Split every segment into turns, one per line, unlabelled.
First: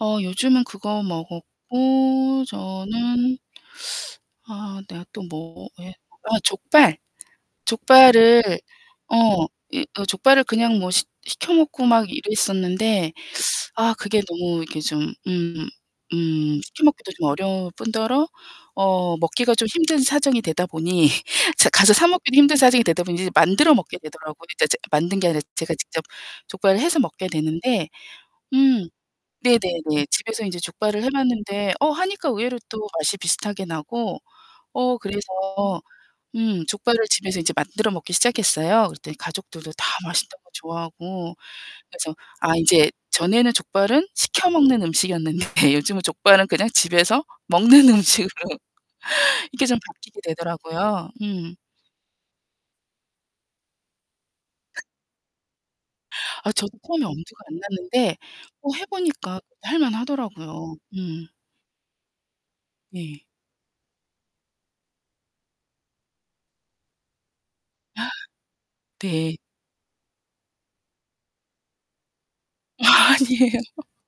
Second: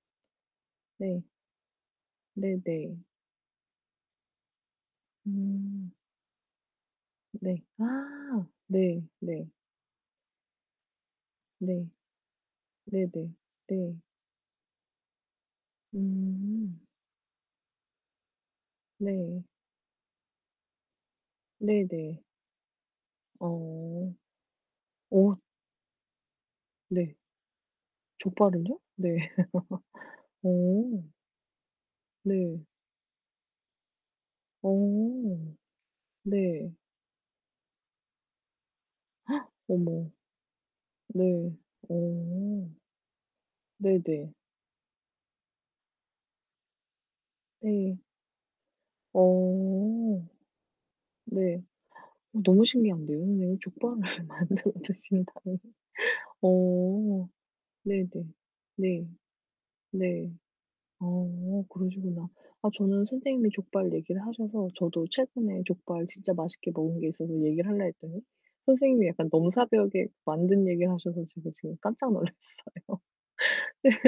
어 요즘은 그거
네.
먹었고,
네네.
저는 아 내가 또
음.
뭐에 아 족발.
네.
족발을
아 네. 네.
어 이 어 족발을 그냥 뭐 시 시켜 먹고
네.
막 이랬었는데
네네.
아
네.
그게 너무 이렇게 좀 음 음
음.
시켜 먹기도 좀 어려울 뿐더러 어
네.
먹기가 좀 힘든 사정이 되다 보니 제가 가서 사
네네.
먹기도 힘든 사정이 되다 보니 이제 만들어 먹게
어.
되더라고요. 이제 제가 만든 게
오.
아니라 제가 직접 족발을 해서
네.
먹게 되는데
족발을요?
음.
네.
네네네. 집에서
어.
이제 족발을 해 봤는데 어 하니까 의외로
네.
또 맛이 비슷하게 나고. 어 그래서
어.
음
네.
족발을 집에서 이제 만들어 먹기 시작했어요. 그랬더니 가족들도 다
어머.
맛있다고 좋아하고.
네.
그래서 아
어.
인제 전에는 족발은
네네.
시켜 먹는 음식이었는데 요즘은 족발은 그냥 집에서 먹는
네.
음식으로 이게 좀 바뀌게
어.
되더라고요. 음.
네. 어 너무 신기한데요, 선생님. 족발을 만들어 드신다니.
아 저도 처음에
어.
엄두가 안
네네.
났는데 어 해
네.
보니까
네.
할만하더라고요. 음.
어 그러시구나. 아 저는
네.
선생님이 족발 얘기를 하셔서 저도 최근에 족발 진짜 맛있게 먹은 게 있어서 얘기를 할라 했더니 선생님이 약간
네.
넘사벽에 만든 얘기를 하셔서 제가 지금 깜짝 놀랐어요.
아니에요.
그래서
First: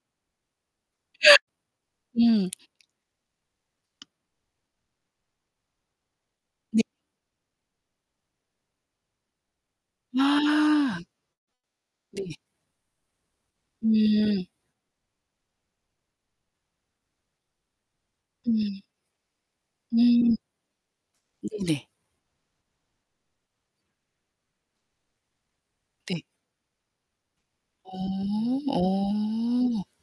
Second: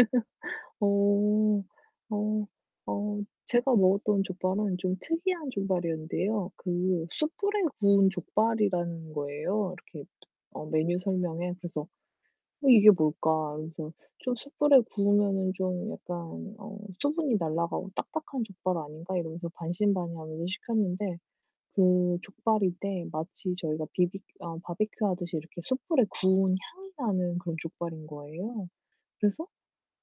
어. 어.
음.
어. 제가 먹었던 족발은 좀 특이한 족발이었는데요.
네.
그 숯불에 구운 족발이라는 거예요, 이렇게 어 메뉴
아.
설명엔. 그래서
네.
'어, 이게 뭘까?' 이러면서 좀
음.
'숯불에 구우면은 좀 약간 어 수분이 날라가고 딱딱한
음.
족발 아닌가?' 이러면서
음.
반신반의하면서 시켰는데
네네.
그 족발인데 마치 저희가 비비 아 바비큐 하듯이 이렇게 숯불에
네.
구운 향이 나는 그런 족발인
어
거예요.
어.
그래서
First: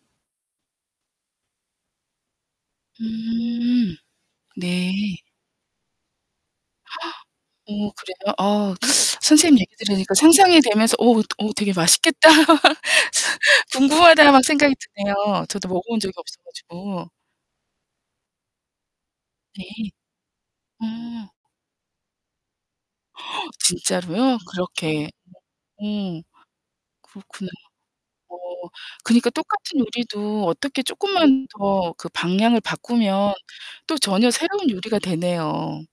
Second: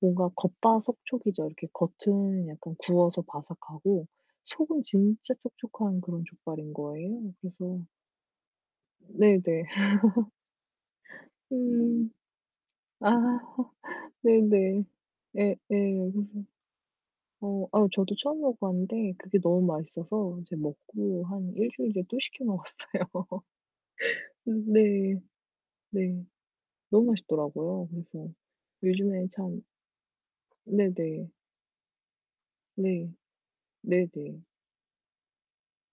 뭔가 겉바속촉이죠. 이렇게 겉은 약간 구워서
음.
바삭하고 속은
네.
진짜 촉촉한 그런 족발인 거예요. 그래서
오 그래요? 아 선생님
네네.
얘기 들으니까 상상이 되면서 '오, 오 되게
음.
맛있겠다,
아
궁금하다.' 막 생각이
네네.
드네요.
예
저도 먹어본 적이
예.
없어 가지고.
어. 아 저도 처음 먹어봤는데 그게 너무
네.
맛있어서 이제 먹고
아.
한 일주일 뒤에 또 시켜 먹었어요.
진짜로요? 그렇게.
네.
음.
네. 너무
그렇구나.
맛있더라고요. 그래서
어.
요즘에
그니까
참
똑같은 요리도 어떻게
네네.
쪼끔만 더 그 방향을
네.
바꾸면 또 전혀
네네.
새로운 요리가 되네요.